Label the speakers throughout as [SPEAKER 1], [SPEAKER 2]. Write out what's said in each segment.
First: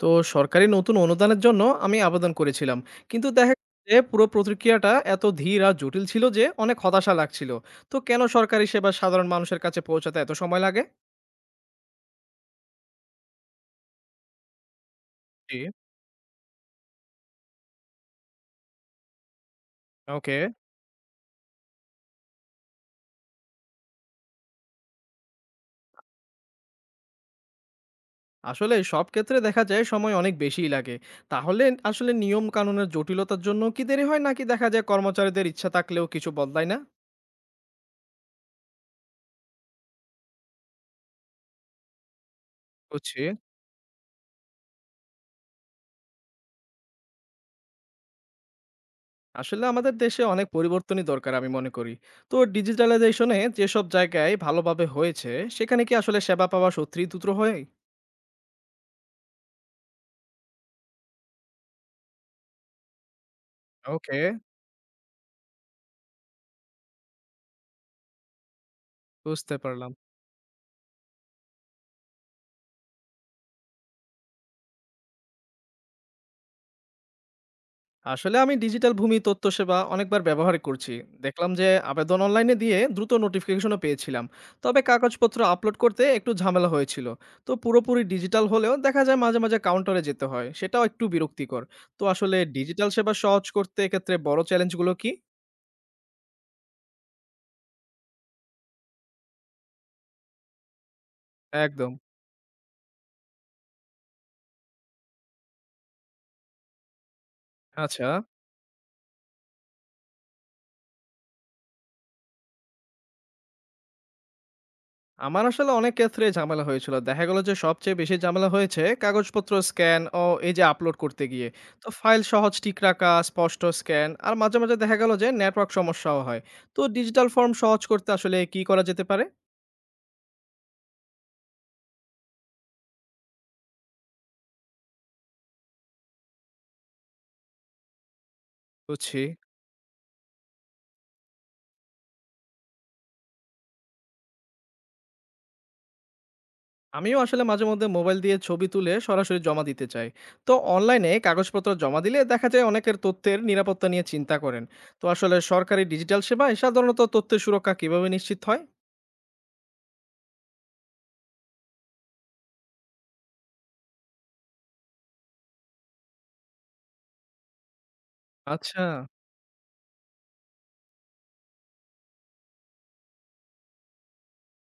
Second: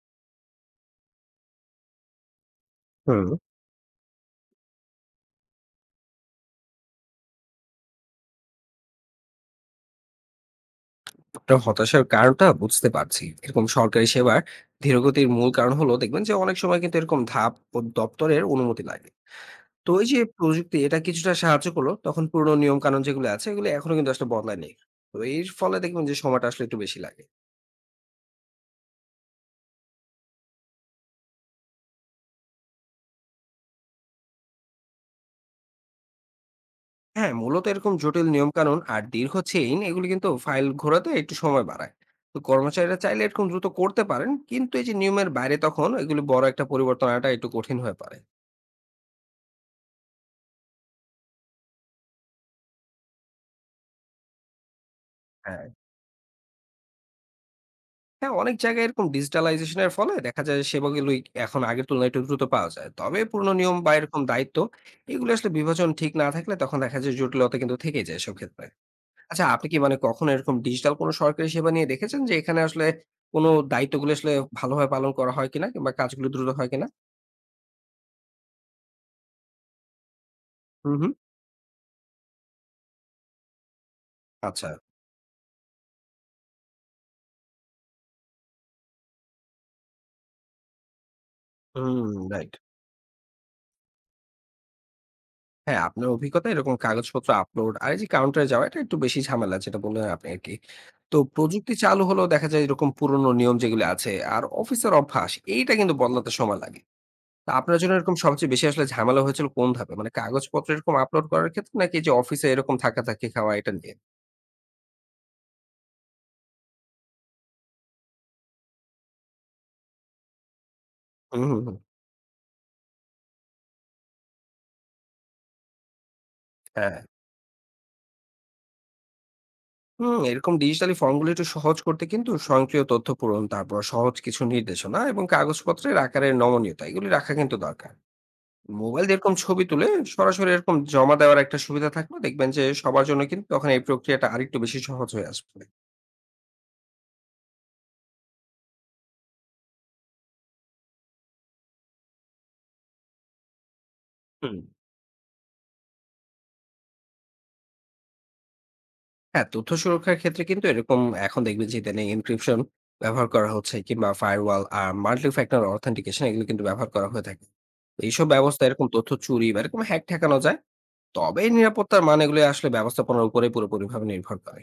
[SPEAKER 1] তো সরকারি নতুন অনুদানের জন্য আমি আবেদন করেছিলাম, কিন্তু
[SPEAKER 2] হুম,
[SPEAKER 1] দেখা গেছে যে পুরো প্রতিক্রিয়াটা এত ধীর আর জটিল ছিল যে অনেক হতাশা লাগছিল। তো কেন সরকারি সেবা সাধারণ মানুষের কাছে পৌঁছাতে এত সময় লাগে?
[SPEAKER 2] আপনার হতাশার কারণটা বুঝতে পারছি। এরকম সরকারি সেবার ধীরগতির মূল
[SPEAKER 1] জি।
[SPEAKER 2] কারণ হলো দেখবেন যে অনেক সময় কিন্তু এরকম ধাপ ও দপ্তরের অনুমতি লাগে। তো এই যে
[SPEAKER 1] ওকে।
[SPEAKER 2] প্রযুক্তি এটা কিছুটা সাহায্য করলো, তখন পুরনো নিয়ম কানুন যেগুলো আছে এগুলো এখনো কিন্তু আসলে বদলায়নি। তো এর ফলে দেখবেন যে সময়টা আসলে একটু বেশি লাগে।
[SPEAKER 1] আসলে সব ক্ষেত্রে দেখা যায় সময় অনেক বেশিই লাগে। তাহলে আসলে নিয়ম কানুনের জটিলতার জন্য কি দেরি হয়, নাকি দেখা যায় কর্মচারীদের ইচ্ছা থাকলেও কিছু বদলায় না?
[SPEAKER 2] হ্যাঁ, মূলত এরকম জটিল নিয়ম কানুন আর দীর্ঘ চেইন এগুলো কিন্তু ফাইল ঘোরাতে একটু সময় বাড়ায়। তো কর্মচারীরা
[SPEAKER 1] বুঝছি।
[SPEAKER 2] চাইলে এরকম দ্রুত করতে পারেন, কিন্তু এই যে নিয়মের বাইরে তখন এগুলো বড় একটা পরিবর্তন আনাটা একটু কঠিন হয়ে পড়ে।
[SPEAKER 1] আসলে আমাদের দেশে অনেক পরিবর্তনই দরকার আমি মনে করি। তো ডিজিটালাইজেশনে যেসব জায়গায় ভালোভাবে হয়েছে
[SPEAKER 2] হ্যাঁ।
[SPEAKER 1] সেখানে কি আসলে সেবা পাওয়া সত্যিই দ্রুত হয়?
[SPEAKER 2] হ্যাঁ, অনেক জায়গায় এরকম ডিজিটালাইজেশন এর ফলে দেখা যায় সেবাগুলোই এখন আগের তুলনায় একটু দ্রুত পাওয়া যায়। তবে পুরনো নিয়ম বা
[SPEAKER 1] ওকে।
[SPEAKER 2] এরকম দায়িত্ব এগুলো আসলে বিভাজন ঠিক না থাকলে তখন দেখা যায় জটিলতা কিন্তু থেকেই যায় এসব ক্ষেত্রে। আচ্ছা,
[SPEAKER 1] বুঝতে
[SPEAKER 2] আপনি কি
[SPEAKER 1] পারলাম।
[SPEAKER 2] মানে কখনো এরকম ডিজিটাল কোনো সরকারি সেবা নিয়ে দেখেছেন যে এখানে আসলে কোনো দায়িত্বগুলো আসলে ভালোভাবে পালন করা হয় কিনা কিংবা কাজগুলো দ্রুত হয় কিনা?
[SPEAKER 1] আসলে আমি ডিজিটাল ভূমি তথ্য সেবা অনেকবার ব্যবহার
[SPEAKER 2] হু,
[SPEAKER 1] করছি।
[SPEAKER 2] হু।
[SPEAKER 1] দেখলাম যে আবেদন অনলাইনে দিয়ে দ্রুত নোটিফিকেশনও পেয়েছিলাম।
[SPEAKER 2] আচ্ছা।
[SPEAKER 1] তবে কাগজপত্র আপলোড করতে একটু ঝামেলা হয়েছিল। তো পুরোপুরি ডিজিটাল হলেও দেখা যায় মাঝে মাঝে কাউন্টারে যেতে হয়, সেটাও একটু বিরক্তিকর। তো
[SPEAKER 2] হুম,
[SPEAKER 1] আসলে
[SPEAKER 2] রাইট।
[SPEAKER 1] ডিজিটাল সেবা সহজ করতে এক্ষেত্রে বড় চ্যালেঞ্জগুলো কি?
[SPEAKER 2] হ্যাঁ, আপনার অভিজ্ঞতায় এরকম কাগজপত্র আপলোড আর এই যে কাউন্টারে যাওয়া এটা একটু বেশি ঝামেলা যেটা বললেন আপনি আরকি। তো প্রযুক্তি
[SPEAKER 1] একদম।
[SPEAKER 2] চালু হলেও দেখা যায় এরকম পুরনো নিয়ম যেগুলো আছে আর অফিসের অভ্যাস এইটা কিন্তু বদলাতে সময় লাগে। তো আপনার জন্য
[SPEAKER 1] আচ্ছা,
[SPEAKER 2] এরকম সবচেয়ে বেশি আসলে ঝামেলা হয়েছিল কোন ধাপে? মানে কাগজপত্র এরকম আপলোড করার ক্ষেত্রে নাকি এই যে অফিসে এরকম ধাক্কাধাক্কি খাওয়া এটা নিয়ে?
[SPEAKER 1] আমার আসলে অনেক ক্ষেত্রে ঝামেলা হয়েছিল। দেখা গেল যে সবচেয়ে বেশি ঝামেলা হয়েছে কাগজপত্র স্ক্যান ও এই যে আপলোড করতে
[SPEAKER 2] হুম,
[SPEAKER 1] গিয়ে।
[SPEAKER 2] হুম, হুম।
[SPEAKER 1] তো ফাইল সহজ ঠিক রাখা, স্পষ্ট স্ক্যান আর মাঝে মাঝে দেখা গেল যে নেটওয়ার্ক সমস্যাও হয়। তো
[SPEAKER 2] হ্যাঁ।
[SPEAKER 1] ডিজিটাল ফর্ম সহজ করতে আসলে কি করা যেতে পারে?
[SPEAKER 2] এরকম ডিজিটালি ফর্মগুলো একটু সহজ করতে কিন্তু স্বয়ংক্রিয় তথ্য পূরণ, তারপর সহজ কিছু নির্দেশনা এবং কাগজপত্রের আকারের নমনীয়তা এগুলি রাখা কিন্তু দরকার। মোবাইল দিয়ে
[SPEAKER 1] বুঝছি।
[SPEAKER 2] এরকম ছবি তুলে সরাসরি এরকম জমা দেওয়ার একটা সুবিধা থাকলে দেখবেন যে সবার জন্য কিন্তু তখন এই প্রক্রিয়াটা আরেকটু বেশি সহজ হয়ে আসবে।
[SPEAKER 1] আমিও আসলে মাঝে মধ্যে মোবাইল দিয়ে ছবি তুলে সরাসরি জমা দিতে চাই। তো অনলাইনে কাগজপত্র জমা দিলে দেখা যায় অনেকের তথ্যের নিরাপত্তা নিয়ে চিন্তা
[SPEAKER 2] হুম।
[SPEAKER 1] করেন। তো আসলে সরকারি ডিজিটাল সেবায় সাধারণত তথ্যের সুরক্ষা কিভাবে নিশ্চিত হয়?
[SPEAKER 2] হ্যাঁ, তথ্য সুরক্ষার ক্ষেত্রে কিন্তু এরকম এখন দেখবেন যে ইদানিং এনক্রিপশন ব্যবহার করা হচ্ছে কিংবা ফায়ারওয়াল আর মাল্টি ফ্যাক্টর অথেন্টিকেশন এগুলো কিন্তু ব্যবহার করা হয়ে থাকে। এইসব ব্যবস্থা
[SPEAKER 1] আচ্ছা।
[SPEAKER 2] এরকম তথ্য চুরি বা এরকম হ্যাক ঠেকানো যায়। তবে নিরাপত্তার মান এগুলো আসলে ব্যবস্থাপনার উপরে পুরোপুরিভাবে নির্ভর করে।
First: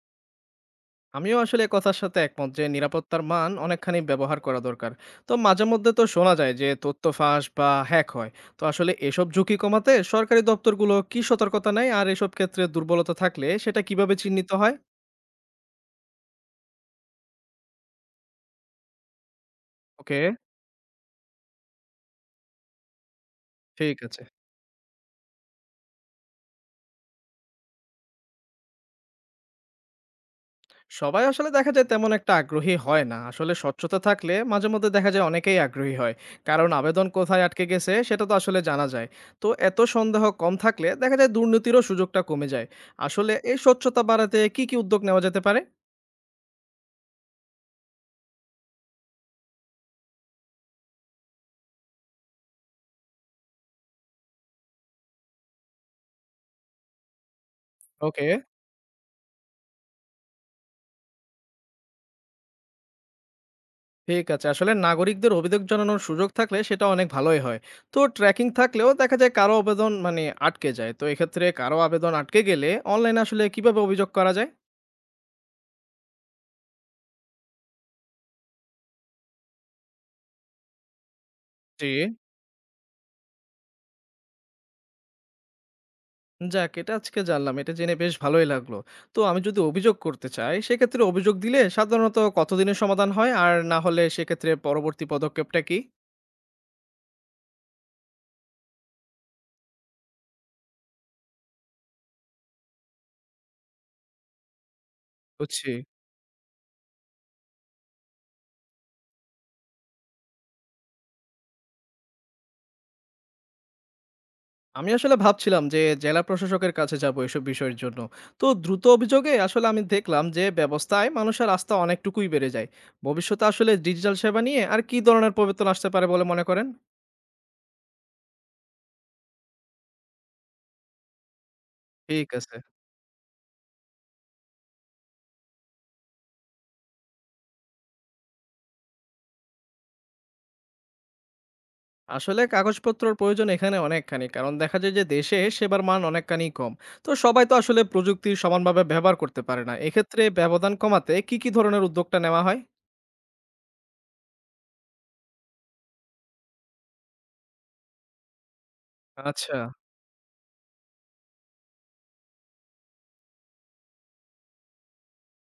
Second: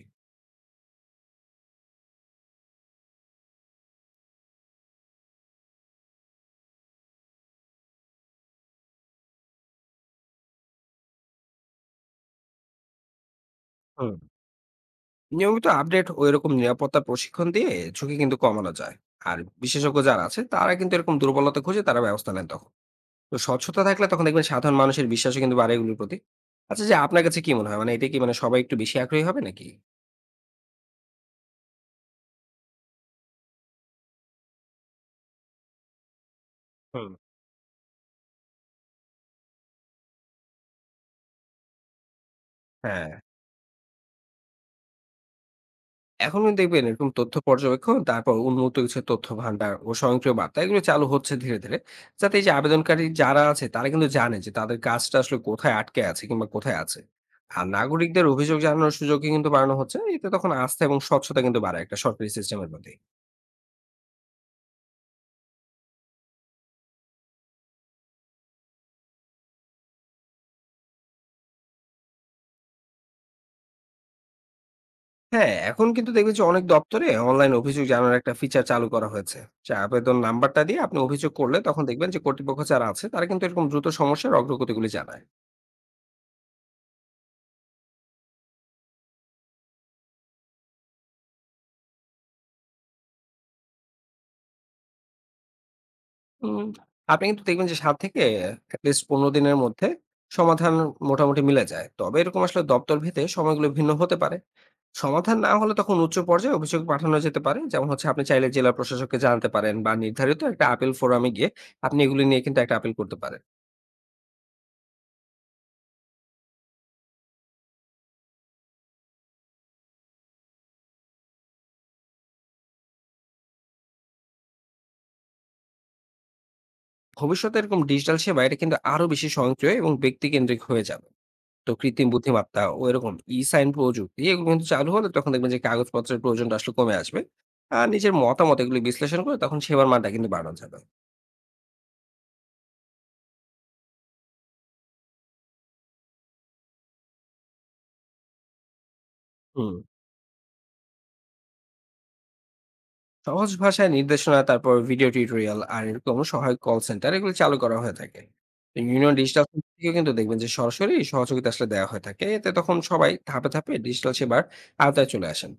[SPEAKER 1] আমিও আসলে এ কথার সাথে একমত যে নিরাপত্তার মান অনেকখানি ব্যবহার করা দরকার। তো মাঝে মধ্যে তো শোনা যায় যে তথ্য ফাঁস বা হ্যাক হয়। তো আসলে এসব ঝুঁকি কমাতে সরকারি দপ্তরগুলো কি সতর্কতা নেয়, আর এসব ক্ষেত্রে দুর্বলতা থাকলে সেটা কিভাবে
[SPEAKER 2] হুম।
[SPEAKER 1] চিহ্নিত হয়?
[SPEAKER 2] নিয়মিত আপডেট ও এরকম নিরাপত্তা প্রশিক্ষণ দিয়ে ঝুঁকি কিন্তু কমানো যায়। আর বিশেষজ্ঞ
[SPEAKER 1] ওকে।
[SPEAKER 2] যারা আছে তারা কিন্তু এরকম দুর্বলতা খুঁজে তারা ব্যবস্থা নেন তখন। তো স্বচ্ছতা
[SPEAKER 1] ঠিক
[SPEAKER 2] থাকলে
[SPEAKER 1] আছে।
[SPEAKER 2] তখন দেখবেন সাধারণ মানুষের বিশ্বাসও কিন্তু বাড়ে এগুলোর প্রতি। আচ্ছা, যে আপনার কাছে কি মনে হয় মানে এটা কি মানে সবাই একটু বেশি আগ্রহী হবে নাকি?
[SPEAKER 1] সবাই আসলে দেখা যায় তেমন একটা আগ্রহী হয় না, আসলে স্বচ্ছতা থাকলে মাঝে মধ্যে দেখা যায় অনেকেই আগ্রহী হয়। কারণ আবেদন
[SPEAKER 2] হুম
[SPEAKER 1] কোথায় আটকে গেছে সেটা তো আসলে জানা যায়। তো এত সন্দেহ কম থাকলে দেখা যায় দুর্নীতিরও সুযোগটা কমে যায়।
[SPEAKER 2] হ্যাঁ,
[SPEAKER 1] আসলে এই স্বচ্ছতা বাড়াতে কি কি উদ্যোগ নেওয়া যেতে পারে?
[SPEAKER 2] এখনো দেখবেন এরকম তথ্য পর্যবেক্ষণ, তারপর উন্মুক্ত কিছু তথ্য ভান্ডার ও স্বয়ংক্রিয় বার্তা এগুলো চালু হচ্ছে ধীরে, ধীরে। যাতে এই যে আবেদনকারী যারা আছে তারা কিন্তু জানে যে তাদের কাজটা আসলে কোথায় আটকে আছে কিংবা কোথায় আছে। আর নাগরিকদের
[SPEAKER 1] ওকে।
[SPEAKER 2] অভিযোগ জানানোর সুযোগই কিন্তু বাড়ানো হচ্ছে। এতে তখন আস্থা এবং স্বচ্ছতা কিন্তু বাড়ে একটা সরকারি সিস্টেমের প্রতি।
[SPEAKER 1] ঠিক আছে, আসলে নাগরিকদের অভিযোগ জানানোর সুযোগ থাকলে সেটা অনেক ভালোই হয়। তো ট্র্যাকিং থাকলেও দেখা যায় কারো আবেদন মানে আটকে যায়, তো এক্ষেত্রে কারো আবেদন আটকে গেলে অনলাইনে আসলে কিভাবে অভিযোগ করা যায়?
[SPEAKER 2] হ্যাঁ, এখন কিন্তু দেখবেন যে অনেক দপ্তরে অনলাইন অভিযোগ জানানোর একটা ফিচার চালু করা হয়েছে। যে আবেদন নাম্বারটা দিয়ে আপনি অভিযোগ করলে তখন
[SPEAKER 1] জি।
[SPEAKER 2] দেখবেন যে কর্তৃপক্ষ যারা আছে তারা কিন্তু এরকম দ্রুত সমস্যার অগ্রগতিগুলি জানায়।
[SPEAKER 1] যাক, এটা আজকে জানলাম। এটা জেনে বেশ ভালোই লাগলো। তো আমি যদি অভিযোগ করতে চাই, সেক্ষেত্রে অভিযোগ দিলে সাধারণত কতদিনে সমাধান হয়? আর না হলে সেক্ষেত্রে পরবর্তী পদক্ষেপটা কি?
[SPEAKER 2] হুম, আপনি কিন্তু দেখবেন যে ৭ থেকে at least ১৫ দিনের মধ্যে সমাধান মোটামুটি মিলে যায়। তবে এরকম আসলে দপ্তর ভেদে সময়গুলো ভিন্ন হতে পারে। সমাধান না
[SPEAKER 1] বুঝছি।
[SPEAKER 2] হলে তখন উচ্চ পর্যায়ে অভিযোগ পাঠানো যেতে পারে। যেমন হচ্ছে আপনি চাইলে জেলা প্রশাসককে জানাতে পারেন বা নির্ধারিত একটা আপিল ফোরামে গিয়ে আপনি এগুলো নিয়ে কিন্তু একটা আপিল করতে পারেন।
[SPEAKER 1] আমি আসলে ভাবছিলাম যে জেলা প্রশাসকের কাছে যাবো এসব বিষয়ের জন্য। তো দ্রুত অভিযোগে আসলে আমি দেখলাম যে ব্যবস্থায় মানুষের আস্থা অনেকটুকুই বেড়ে যায়। ভবিষ্যতে আসলে ডিজিটাল সেবা নিয়ে আর কি ধরনের পরিবর্তন আসতে পারে বলে মনে করেন?
[SPEAKER 2] ভবিষ্যতে এরকম ডিজিটাল সেবা এটা কিন্তু আরো বেশি স্বয়ংক্রিয় এবং ব্যক্তিকেন্দ্রিক হয়ে যাবে। তো কৃত্রিম
[SPEAKER 1] ঠিক আছে।
[SPEAKER 2] বুদ্ধিমত্তা ও এরকম ই-সাইন প্রযুক্তি এগুলো কিন্তু চালু হলে তখন দেখবেন যে কাগজপত্রের প্রয়োজনটা আসলে কমে আসবে। আর নিজের মতামত এগুলো বিশ্লেষণ করে তখন সেবার মানটা কিন্তু বাড়ানো যাবে।
[SPEAKER 1] আসলে কাগজপত্রর প্রয়োজন এখানে অনেকখানি, কারণ দেখা যায় যে দেশে সেবার মান অনেকখানি কম। তো সবাই তো আসলে প্রযুক্তির সমানভাবে ব্যবহার করতে পারে না,
[SPEAKER 2] হুম
[SPEAKER 1] এক্ষেত্রে ব্যবধান কমাতে কি কি ধরনের উদ্যোগটা নেওয়া হয়?
[SPEAKER 2] সহজ ভাষায় নির্দেশনা, তারপর ভিডিও টিউটোরিয়াল আর এরকম সহায়ক কল সেন্টার এগুলো চালু করা হয়ে থাকে। তো ইউনিয়ন ডিজিটাল
[SPEAKER 1] আচ্ছা।
[SPEAKER 2] থেকেও কিন্তু দেখবেন যে সরাসরি সহযোগিতা আসলে দেওয়া হয়ে থাকে। এতে তখন সবাই ধাপে ধাপে ডিজিটাল সেবার আওতায় চলে আসেন।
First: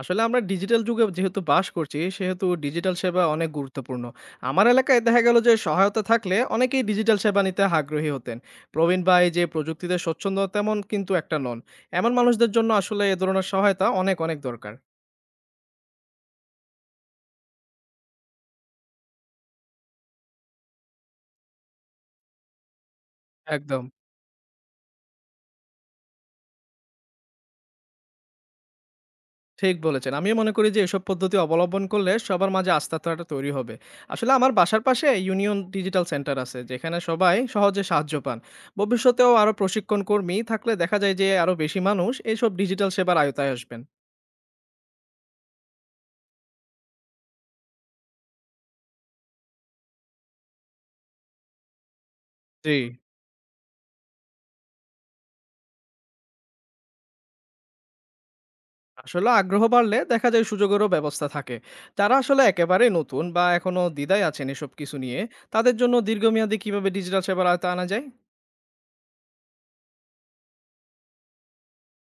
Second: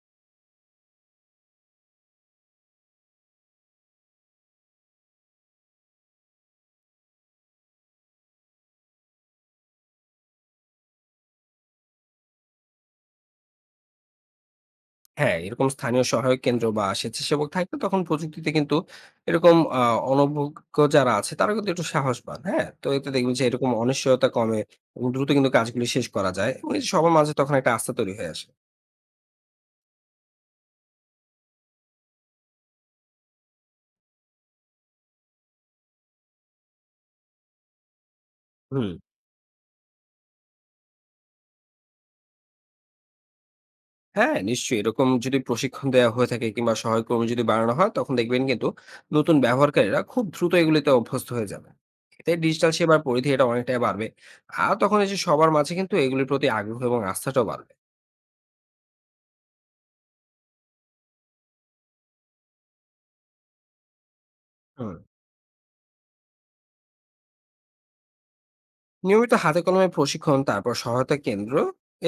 [SPEAKER 1] আসলে আমরা ডিজিটাল যুগে যেহেতু বাস করছি সেহেতু ডিজিটাল সেবা অনেক গুরুত্বপূর্ণ। আমার এলাকায় দেখা গেল যে সহায়তা থাকলে অনেকেই ডিজিটাল সেবা নিতে আগ্রহী হতেন। প্রবীণ বা এই যে প্রযুক্তিতে স্বচ্ছন্দ তেমন কিন্তু একটা নন, এমন মানুষদের জন্য আসলে এ ধরনের সহায়তা অনেক অনেক দরকার।
[SPEAKER 2] হ্যাঁ, এরকম স্থানীয় সহায়ক কেন্দ্র বা স্বেচ্ছাসেবক থাকলে তখন প্রযুক্তিতে কিন্তু এরকম অনভিজ্ঞ যারা আছে তারা কিন্তু একটু সাহস পান। হ্যাঁ? তো এতে দেখবেন যে এরকম
[SPEAKER 1] একদম
[SPEAKER 2] অনিশ্চয়তা কমে এবং দ্রুত কিন্তু কাজগুলি শেষ করা যায় এবং এই যে সবার মাঝে তখন একটা আস্থা তৈরি হয়ে আসে।
[SPEAKER 1] ঠিক বলেছেন। আমিও মনে করি যে এসব পদ্ধতি অবলম্বন করলে সবার মাঝে আস্থাটা তৈরি হবে। আসলে আমার বাসার পাশে ইউনিয়ন ডিজিটাল সেন্টার আছে যেখানে সবাই সহজে সাহায্য পান।
[SPEAKER 2] হুম।
[SPEAKER 1] ভবিষ্যতেও আরো প্রশিক্ষণ কর্মী থাকলে দেখা যায় যে আরো বেশি মানুষ এইসব ডিজিটাল সেবার আয়তায় আসবেন।
[SPEAKER 2] হ্যাঁ, নিশ্চয়ই এরকম যদি প্রশিক্ষণ দেওয়া হয়ে থাকে কিংবা সহায়ক কর্মী যদি বানানো হয় তখন দেখবেন কিন্তু নতুন ব্যবহারকারীরা খুব দ্রুত এগুলিতে অভ্যস্ত হয়ে যাবে। এতে
[SPEAKER 1] জি।
[SPEAKER 2] ডিজিটাল সেবার পরিধি এটা অনেকটাই বাড়বে। আর তখন এই যে সবার মাঝে কিন্তু এগুলির প্রতি আগ্রহ এবং আস্থাটাও বাড়বে।
[SPEAKER 1] আসলে আগ্রহ বাড়লে দেখা যায় সুযোগেরও ব্যবস্থা থাকে। যারা আসলে একেবারে নতুন বা এখনো দ্বিধায় আছেন এসব কিছু
[SPEAKER 2] হুম।
[SPEAKER 1] নিয়ে তাদের জন্য দীর্ঘমেয়াদী কিভাবে ডিজিটাল সেবার আয়তায় আনা যায়?
[SPEAKER 2] নিয়মিত হাতে কলমে প্রশিক্ষণ, তারপর সহায়তা কেন্দ্র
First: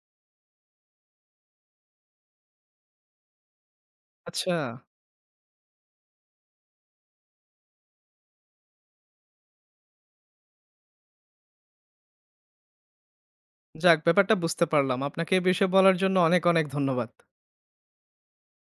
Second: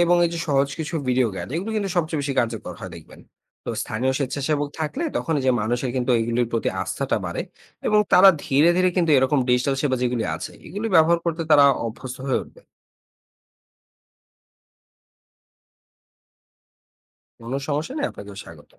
[SPEAKER 2] এবং এই যে সহজ কিছু ভিডিও গাইড এগুলো কিন্তু সবচেয়ে বেশি কার্যকর হয় দেখবেন। তো স্থানীয়
[SPEAKER 1] আচ্ছা,
[SPEAKER 2] স্বেচ্ছাসেবক থাকলে তখন এই যে মানুষের কিন্তু এগুলির প্রতি আস্থাটা বাড়ে এবং তারা ধীরে ধীরে কিন্তু এরকম ডিজিটাল সেবা যেগুলি আছে এগুলি ব্যবহার করতে তারা অভ্যস্ত হয়ে উঠবে।
[SPEAKER 1] যাক ব্যাপারটা বুঝতে পারলাম। আপনাকে এই বিষয়ে বলার জন্য অনেক ধন্যবাদ।
[SPEAKER 2] কোনো সমস্যা নেই, আপনাকেও স্বাগত।